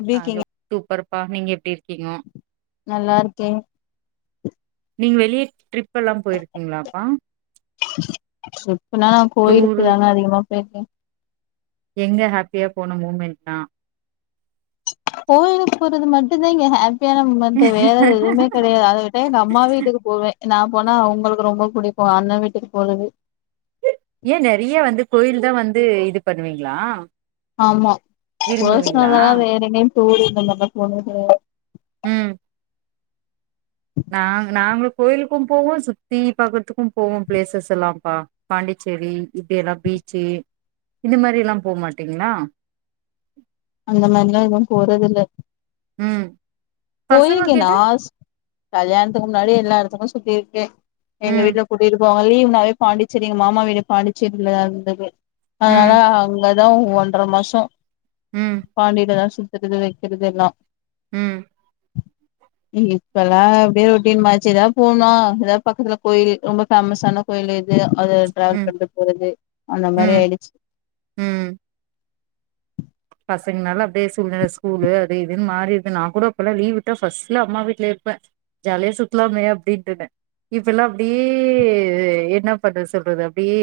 எப்டி ஆ லு இருக்கீங்க டூப்பர் பா நீங்க எப்டி இருக் நல்லா இருக்கே நீங்க வெளிய ட்ரிப் எல்லா போயிருக்கீங்களாப்பா இப்ப நா டூரு கோயிலுக்குதாங்க அதிகமா சேர் சேர் எங்க ஹேப்பியா போன மூமெண்ட்னா கோயிலுக்கு போறது மட்டுந்தா இங்க ஹேப் மத்தியானம் வந்த வேலைகள் எதுமே கெடையா அது விட்டா நா அம்மா வீட்டுக்கு போவே நா போனா அவுங்களுக்கு ரொம்ப புடிக்கு அண்ண வீட்டுக்கு போரது ஏ நெறைய வந்து கோயில்தா வந்து இது பண்ணுவீங்ளா ஆமா போஸ்னலா வேற எங்கயும் ஸ்டோரு இந்த மார்லா போனதுல்ல ம் நாங் நாங்களு கோயிலுக்கும் போவோ சுத்தி பக்குறத்துக்கும் போவோ பிளேசஸ் எல்லாம்ப்பா பாண்டிச்சேரி இப்டி எல்லா பீச்சு இந்த மாரி எல்லாம் போ மாட்டீங்களா அந்த மாதிரிலா எதுவும் போறது இல்ல ம் பசங்க போயிருக்கே கிட்ட நாஸ் கல்யாணத்துக்கு முன்னாடி எல்லா இருக் தெனோ சுத்தி இருக்கேன் எங்க ம் வீட்ல குடியிருக்கோம் வலி உன்னாவே பாண்டிச்சேரி எங்க மாமா வீடு பாண்டிச்சேரிலதா இருந்தது ம் அதனால அங்க லவுங் ஒன்றர மாசம் ம் பாண்டிலதா சுத் தறது வைக்கிறது எல்லாம் ம் இங் இப்பல்லாம் அப்டே ரொட்டின் மாச்சிதான் போனோம் எதா பக்கத்துல கோயில் ரொம்ப ஃபேமஸான கோயிலு இது அது ட்ராவல் ம் பண்ட்டு போறது அந்த மாரி ம் ஆயிடுச்சி ம் பசங்கனால அப்டே சூழ்நெல ஸ்கூல்லு அது இதுன்னு மாறிருது நான் கூட அப்பல்லா லீவ் விட்டா ஃபர்ஸ்ட்ல அம்மா வீட்ல இருப்பே ஜாலியா சுத்தலாமே அப்படின்ட்டுனு இப்ப எல்லாம் அப்டியே என்ன பண்றது சொல்றது அப்டியே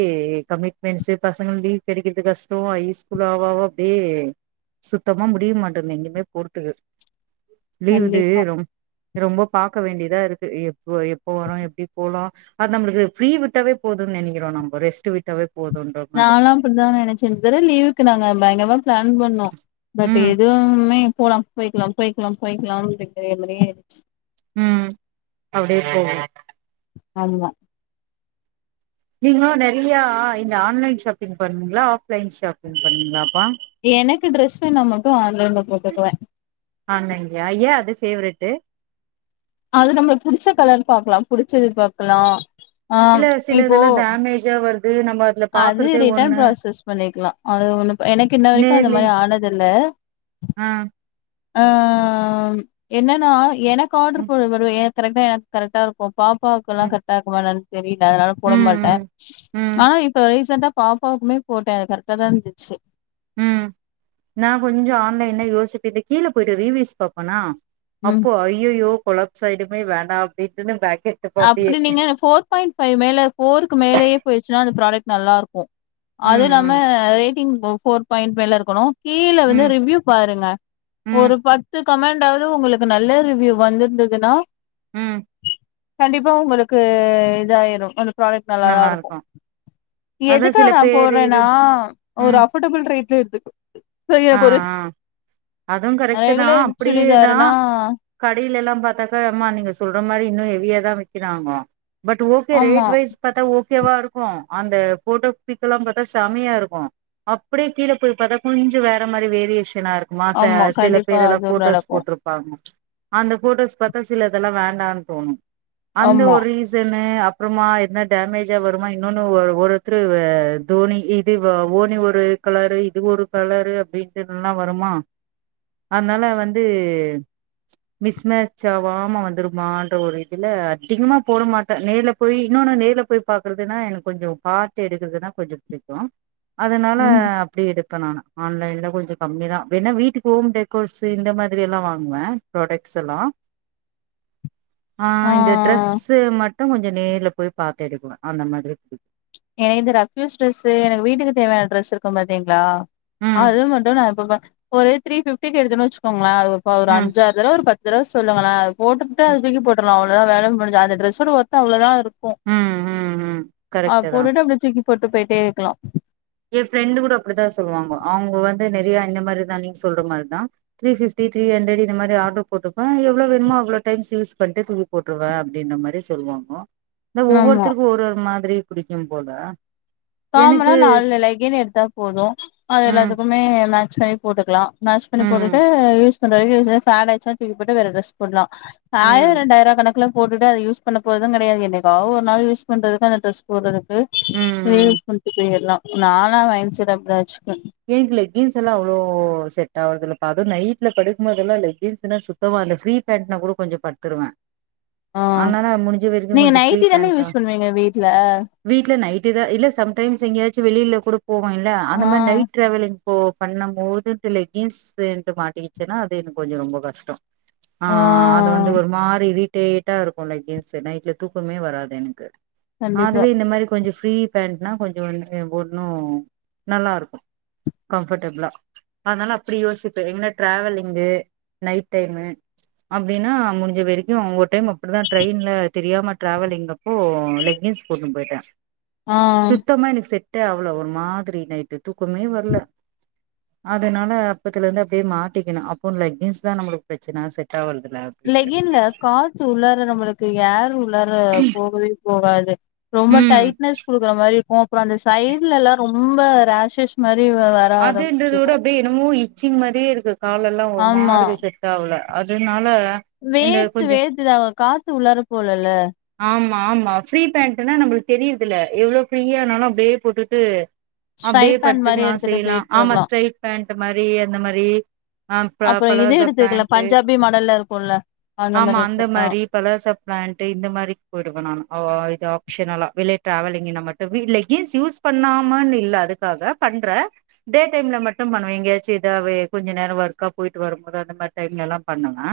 கமிட்மெண்ட்ஸு பசங்க லீவ் கெடைக்கிறது கஷ்டம் ஐ ஸ்கூல் ஆவ ஆவ அப்டே சுத்தமா முடியமான்ட்டது எங்கயுமே போறுத்துக்கு லீவு இது கண்டிப்பா ரொம் ரொம்ப பாக்க வேண்டிதா இருக்கு எப்போ எப்போ வரும் எப்டி போலாம் அது நம்மளுக்கு ஃப்ரீ விட்டாவே போதுன் நெனைக்கிறோம் நம்ப ரெஸ்ட்டு விட்டாவே போதுன்ற மாதிரி நாலாம் அப்டிதா நெனைச்சேன் இந்த தடவ லீவுக்கு நாங்க பயங்கறமா பிளான் பண்ணோம் பட் ம் எதுவுமே போலாம் போய்கிலாம் போய்க்கிலாம் போய்கிலாம் ஓடிட்டேங்கிற மாரே ஆயிடுச்சி ம் அப்டே போகும் ஆமா நீங்களா நெறையா இந்த ஆன்லைன் ஷாப்பிங் பண்ணுவிங்களா ஆஃப்லைன் ஷாப்பிங் பண்ணுவிங்களா எனக்கு ட்ரெஸ் வேணா மட்டும் ஆன்லைன்ல போட்டுக்குவேன் ஆன்லைன்லியா ஏன் அது பேவரெட்டு அது நம்மளுக்கு புடிச்ச கலர் பாக்கலாம் புடிச்சது பாக்கலாம் இல்ல சில இதெல்லாம் டேமேஜா வரு அது ரிட்டன் ப்ராசஸ் பண்ணிக்கலாம் அது ஒன்னும் பி எனக்கு இன்ன வரைக்கும் அந்த நேர்லே மாரி ஆனதில்ல ஆ ஆ என்னன்னா எனக்கு ம் ஆர்டர் போட வருவ என் கரெட்டா எனக் கரெட்டா இருக்கும் பாப்பாவுக்குல்லாம் ம் கரெட்டா இருக்குமா? என்னான் தெரி ல அதனால போடமாட்டே ம் ம் ம் ஆனா இப் ரீசென்டா பாப்பாவுக்மே போட்ட கரெக்டாதா இருந்துச்சு ம் நா‌ கொஞ்சோ ஆன்லைன்ல யோசிப்பட்டு கீழ போயிட்டு ரீவைஸ் பாப்பனா ம் அப்போ ஐயையோ கொழப்ஸ் ஆய்டுமே வேண்டா அப்டின்டுமே [unintelligible] அப்டி நீங்க ஃபோர் பாயிண்ட் ஃபைவ் மேல ஃபோருக்கு மேலயே போயிச்சுன்னா அந்த பிராடெக்ட் நல்லாருக்கு அது ம் நம்ம ம் ரேட் ஃபோர் பாயிண்ட் மேல இருக்கணு கீழ வந்து ம் ரிவ்யூ பாருங்க ம் ஒரு பத்து கமெண்ட்டாவது உங்களுக்கு நல்ல ரிவ்யூ வந்துருந்துனா ம் கண்டிப்பா உங்களுக்கு இதாயிரு அது பிராடெக்ட் நல்லாதா இருக்கு அதா எதுக்காக சில நா பேரு இது போறன்னா ஒரு ம் அபோர்டபுள் ரேட்டு து ஆ ஆ அதுவும் கரெக்ட்டுதா ரெகுலர் அப்புடியேதா சுடிதாருன்னா கடைலெல்லாம் பாத்தாக்கா எம்மா நீங்க சொல்ற மாரி இன்னு ஹெவியா தா விக்கிறாங்கோ பட் ஓகே ஆமா ரேட் வைஸ் பாத்தா ஓக் ஓகே வா இருக்கு அந்த போட்டோ பிட்டெல்லா பாத்தா செமயா இருக்கு அப்புடியே கீழ போய் பாத்தா கொஞ்சோ வேற் ற மாரி வேரியேஷன் த்துனா இருக்குமா ச ஆமா சில கண்டிப்பா பேர்லா அது போட்டோஸ் நடக்கு போட்ருப்பாங்க அந்த போட்டோஸ் பாத்தா சில தெல்லா வேண்டான் தோணு அந்த ஆமா ஒரு ரீசன் னு அப்புறமா என்னா டேமஜா வருமா இன்னொன்னு ஒர் ஒருத்துரு தோனி இது ஓனி ஒரு கலரு இது ஒரு கலரு வீட்டுக்கெல்லா வருமா அதனால வந்து மிஸ்மேச் ஆவாம வந்துருமான்ற ஒரு இதுல அதிகமா போட மாட்ட நேர்ல போய் இன்னொன்னு நேர்ல போய் பாக்குறதுன்னா எனக்கு கொஞ்சோ பாத்து எடுக்குறதுனா கொஞ்சோ புடிக்கு அதனால ம் அப்டி எடுக் எடுப்ப ஆன்லைன்ல கொஞ்சோ கம்மிதா வேணா வீட்டுக்கு ஹோம் டெக்கோர்ஸ்ஸு இந்த மாதிரி எல்லா வாங்குவ புராடெக்ட்ஸ் எல்லா ஆ இந்த டிரெஸ்ஸு மட் டு கொஞ்சோ நேர்ல போய் பாத்து எடுக்குவ அந்த மாதிரி எனக்கு இந்த ரஃப்யூஸ் டிரெஸ்ஸு எனக்கு வீட்டுக்கு தேவையான டிரெஸ்ஸு இருக்கு பாத்தீங்களா ம் அது மட்டு நா இப்ப ப ஒரு த்ரீ பிஃப்டிக்கு எடுத்தன்னு வெச்சுக்கோங் கலே அது ப ஒரு ம் அஞ்சாறு தடவ ஒரு பத் ஒரு தட சொல்லுங்கள போட்டுபுட்டு ம் அது தூக்கி போட்ருலா அ தா வேல முடிஞ்சா அந்த ட்ரெஸ் ஒட ஒர்த் அவ்ளோதா இருக் ம் ம்ம் கரெக் போட்டு அப்பிடே தூக் கி போட்டு போயிட்டே இருக்கலா த் நெறையா இந்த மாரிதா நீ சொல்ற மாரிதா திரி ஃபிப்டி த்ரீ ஹண்ட்ரட் இந்த மாரி ஆடர் போட்டுப்பே எவ்ளோ வேனுமோ டைம்ஸ் யூஸ் பண்ட்டு தூக்கி போட்டுருவே அப்பிடின்ற மாரி சொல்லுவாங்கோ இந்த ஆமா ஒவ்வொருத்தருக்கு ஒரு ஒரு மாரி திரி புடிக்கு போல காமனா எனக்கு நாலு நிலை கி எடுத்தா போது அது ம் எல்லாத்துக்குமே எல்லாச்சாயு போட்டுக்ல்லா மேஷ் பண்ணி போட்டுட்டு ம் யூஸ் [unintelligible] ஆச்சினா தூக்கி போட்டு வேற ட்ரெஸ் போண்ணலா ஆயிர ம் ரெண்டாயிரவ கணக் ல்லா போட்டுட்டு அத யூஸ் பண்ண போறது கெடையாது என்னைக்கோ ஒரு நாள் யூ பண்றதுக்கு அந்த ட்ரஸ் போடுறது ம் ஆஹ ம் நீஸ் குன்ட்டு போய்ர்ல்லா நாலா மைன் செட் அப்பிடிதா வச்சிருந் விண்டு லெக்கின்ஸ் எல்லா அவ்வளோ செட் ஆவுறதல்லபா அது நைட்ல படுக்குபோதெல்லா லெக்கின்ஸ்ன சுத்தமா அந்த ஃப்ரீ பேண்ட்னா கூட கொஞ்சோ படுத்துருவே ஆ ஆனால நா முடிஞ்ச வரிக்கு நீங்க கொஞ்சோ ஃப்ரீ நைட்டி தானே பேண்டா யூஸ் பண்ணுவீங்க வீட்ல வீடல நைட்டி தா இல்ல சம்டைம்ஸ் எங்கியாச் த்து வெளியில கொடு போவ இல்ல ஆ அந்த மாரி நைட் ட்ராவலிங் இப்போ பண்ணம் போதுன்ட்டு லெக்கின்ஸ்ட்டு மாட்டிச்கிச்சன்னா அது எனக்கு கொஞ்சம ரொம்ப கஷ்டோ ஆ அது வந்து ஒரு மாரி வீட் டேட்டா இருக்கு லைக் கேன்ஸ் நைட்ல தூக்கமே வராது எனக்கு கண்டிப்பா அதுவே இந்த மாரி கொஞ்சோ ஃப்ரீ பேண்ட்னா கொஞ்சோ வந்து ஒன்னு நல்லா இருக்கு கம்ஃபர்ட்டபிளா அனால அப்பிடி யோசிப்பே எங்கன்னா டிராவிலிங்கு நைட் டைமு அப்பிடின்னா முடிஞ்ச வரைக்கு ஒரு டைம் அப்பிடிதா ட்ரெயின்ல தெரியாம டிராவலிங்க் அப்போ லெக்கின்ஸ் போட்டுனு போயிட்டே ஆ சித்தமா எனக்கு செ ட்டு அவ்வளவு ஒரு மாதிரி நைட்டு தூ க்குமே வரல அதனால இப்பத்துலந்து அப்டி மாட்டிக்கணு அப்போ லக்கின்ஸ் தா நமக்கு பிரச்சன செட் ஆகல லெக்கின்னு காத்து உள்ளற நம்மளுக்கு யேரு உள்ளற போகவே போகாது ரொம்ப ம் டைட்னஸ் கொடுக்குற மாரி இருக்கு அப்புறோ அந்த சைட்லல்லா ரொம்ப ராஷஸ் மாரி ரி வர ஆரம்பிச்சிரு ச்சிங் மாரியே இருக்கு கால எல்லா ஒரு ஆமா மாதிரி செட் ஆவல அதனால இந்த வேர்த்து கொஞ்சோ வேத்ததாக காத்து உளார போலல ஆமா ஆமா ஃப்ரீ பேண்ட்னா நம்மளுக்கு தெரியுதுல எவ்வளோ ஃப்ரீய ஆனாலு அப்டியே போட்டுட்டு ஸ்ட்ரைட் பேன் மாதிரி இருக்கு லா ஆமா சிஸ்டர் ஸ்ட்ரெய்ட் பேன்ட் மாரி அந்த மாரி ஆ ம் அப்புற இது பளாஜோ எடுத்துக்கலா பேன்ட் பஞ்சாபி மாடல்ல இருக்குல்ல ஆமா மாரி அந்த எடுத்துக்கலா மாரி பளாஜோ பேன்ட் இந்த மாரி போட்டுக்கலா அவோ அது ஷ்னலா வெளிய ட்ராவலிங்கன்ன மட்டு லெக்கின்ஸ் யூஸ் பண்ணாமனுுல்ல அதுக்காக பண்ற டே டைம்ல மட்டு பண்ணுவ எங்கயாச்சு இதாவே கொஞ்ச நேரோ ஒர்கா போய்ட்டு வரும்போது அந்த மாரி டைம்ல லா பண்ணுவ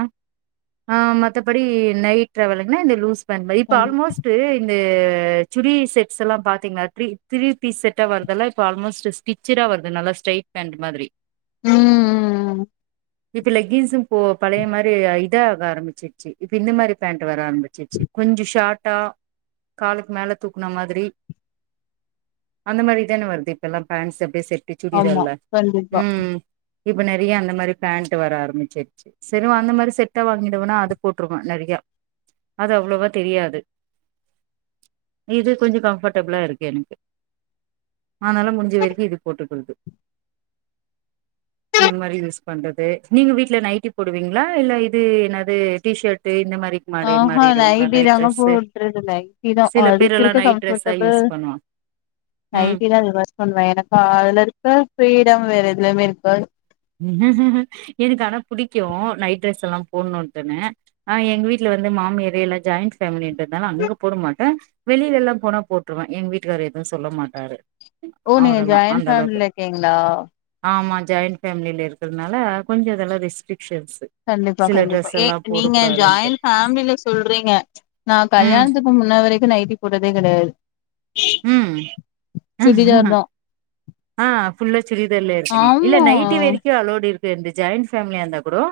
ஆ மத்தபடி நைட் ட்ராவல்குனா இந்த லூஸ் அது மாரி இப்ப கண் ஆல்மோஸ்ட் இந்த ஆ சுரி செட்ஸ்ல்லா பாத்தீன்னா த்ரி திரீ பீஸ் செட் வருதெல்லா இப்ப ஆல்மோஸ்ட் ஸ்டிச் ஸ்ட்ரைட்டா வருது நல்ல ஸ்ட்ரைட்பேன்ட் மாரி ம் ம் ம் இப்ப லெக்கின்ஸும் போ பழைய மாரி இத ஆக ஆரம்பிச்சிருச்சு இப்ப இந்த மாதிரி பேண்ட் வர ஆரம்பிச்சிருச்சு கொஞ்சோ ஷார்ட்டா காலுக்கு மேல தூக்குன மாதிரி அந்த மாதிரிதானே வருது இப்ப எல்லா பேண்ட்ஸ் பே சரி ஆமா கண்டிப்பா இப்ப நிறைய அந்த மாதிரி பேண்ட் வர ஆரம்பிச்சிருடுச்சு சரி அந்த மாதிரி செட்டா வாங்கடுவேனா அது போட்டுருவே நிறையு அது அவ்வளோவா தெரியாது இது கொஞ்சோ கம்ஃபர்டபிளா இருக்கு எனக்கு அதனால முடிஞ்ச வரைக்கு இது போட்டுக் குர்து இந்த மாரி யூஸ் பண்றது நீங்க வீட்ல நைட்டி போடுவீங்களா இல்ல இது என்னது டீ ஷர்ட்டு இந்த மாரி மாறி ஆஹஹா மாறிடுவீங்களா நைட்டி நைட் தாங்க ட்ரெஸ்ஸு போடுறது நைட்டி தா சில அதுக்கு பேரெல்லா இருக்க நைட் ட்ரெஸ்ஸா கம்ஃபர்ட்டபிள் யூஸ் பண்ணுவா ம் நைட்டிதா ரிவர்ஸ் பண்ணுவே எனக்கு அதுலருக் க்க ஃப்ரீடம் வேற எதுலயுமே இருக்காது எனக்கு ஆனா புடிக்கு நைட் ட்ரெஸ் எல்லா போடணும்ன்னே ஆ எங்க வீட்டுல வந்து மாமியாரு எல்லா ஜாயின்ட் ஃபேமிலின்றது அதானா நீங்க போடமாட்டே வெளியில எல்லா போனா போட்டுருவே எங்க வீட்டுக்காரு எதுவு சொல்ல மாட்டாரு ஓ நீங்க அவரெல்லா ஜாயின் அந்த ஃபேமில இருக்கீங்களா ஜாயின் ஃபேமில இருக்கறதுனால கொஞ்சோ இதெல்லாம் ரிஸ்க் கண்டிப்பா கண்டிப்பா ஏ நீங்க போடக்கூடாதுன்ட்டு ஜாயிண்ட் ஃபேமில சொல்றீங்க நான் ம் கல்யாணத்துக்கு முன்ன வரைக்கும் நைட்டி போட்டதே கெடையாது ம் சுடிதார் தா ஆ ஃபுல்லா சுடிதார்லே இருக்கணும் இல்ல நைட்டி ஆமா வெரைக்கும் அலோடு இருக் து இந்த ஜாயிண்ட் ஃபேமிலியா இருந்த கூடம்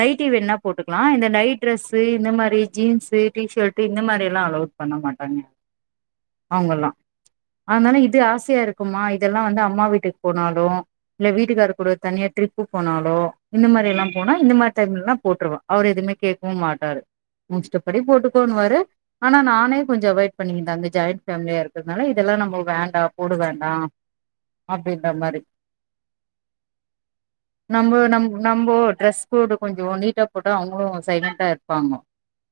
நைட்டி வேனுனா போட்டுக்கலாம் இந்த நைட் டிரெஸு இந்த மாரி ஜீன்ஸ்ஸு டி ஷட்டு இந்த மாரி எல்லாம் அலௌட் பண்ண மாட்டாங்க அவுங்கல்லாம் அதனால இது ஆசையா இருக்குமா இதெல்லாம் வந்து அம்மா வீட்டுக்கு போனாலும் இல்ல வீட்டுக்காரு கூட தனியா ட்ரிப்பு போனாலோ இந்த மாரி எல்லாம் போனா இந்த மாரி டைம்லலாம் போட்டுருவ அவரு எதுமே கேக்கவும் மாட்டாரு உன் இஷ்ட்டபடி போட்டுக்கோன்னுவாரு ஆனா நானே கொஞ்சம் அவாய்ட் பண்ணிக்கிட்டேன் அந்த ஜாயிண்ட் ஃபேமிலியா இருக் கிறதுனால இதெல்லாம் நம்ம வேண்டாம் போட வேண்டாம் அப்டின்ற மாரி நம்ப நம் நம்போ டிரெஸ் கோடு கொஞ்சம் நீட்டா போட்டா அவுங்களும் சைலண்ட்டா இருப்பாங்க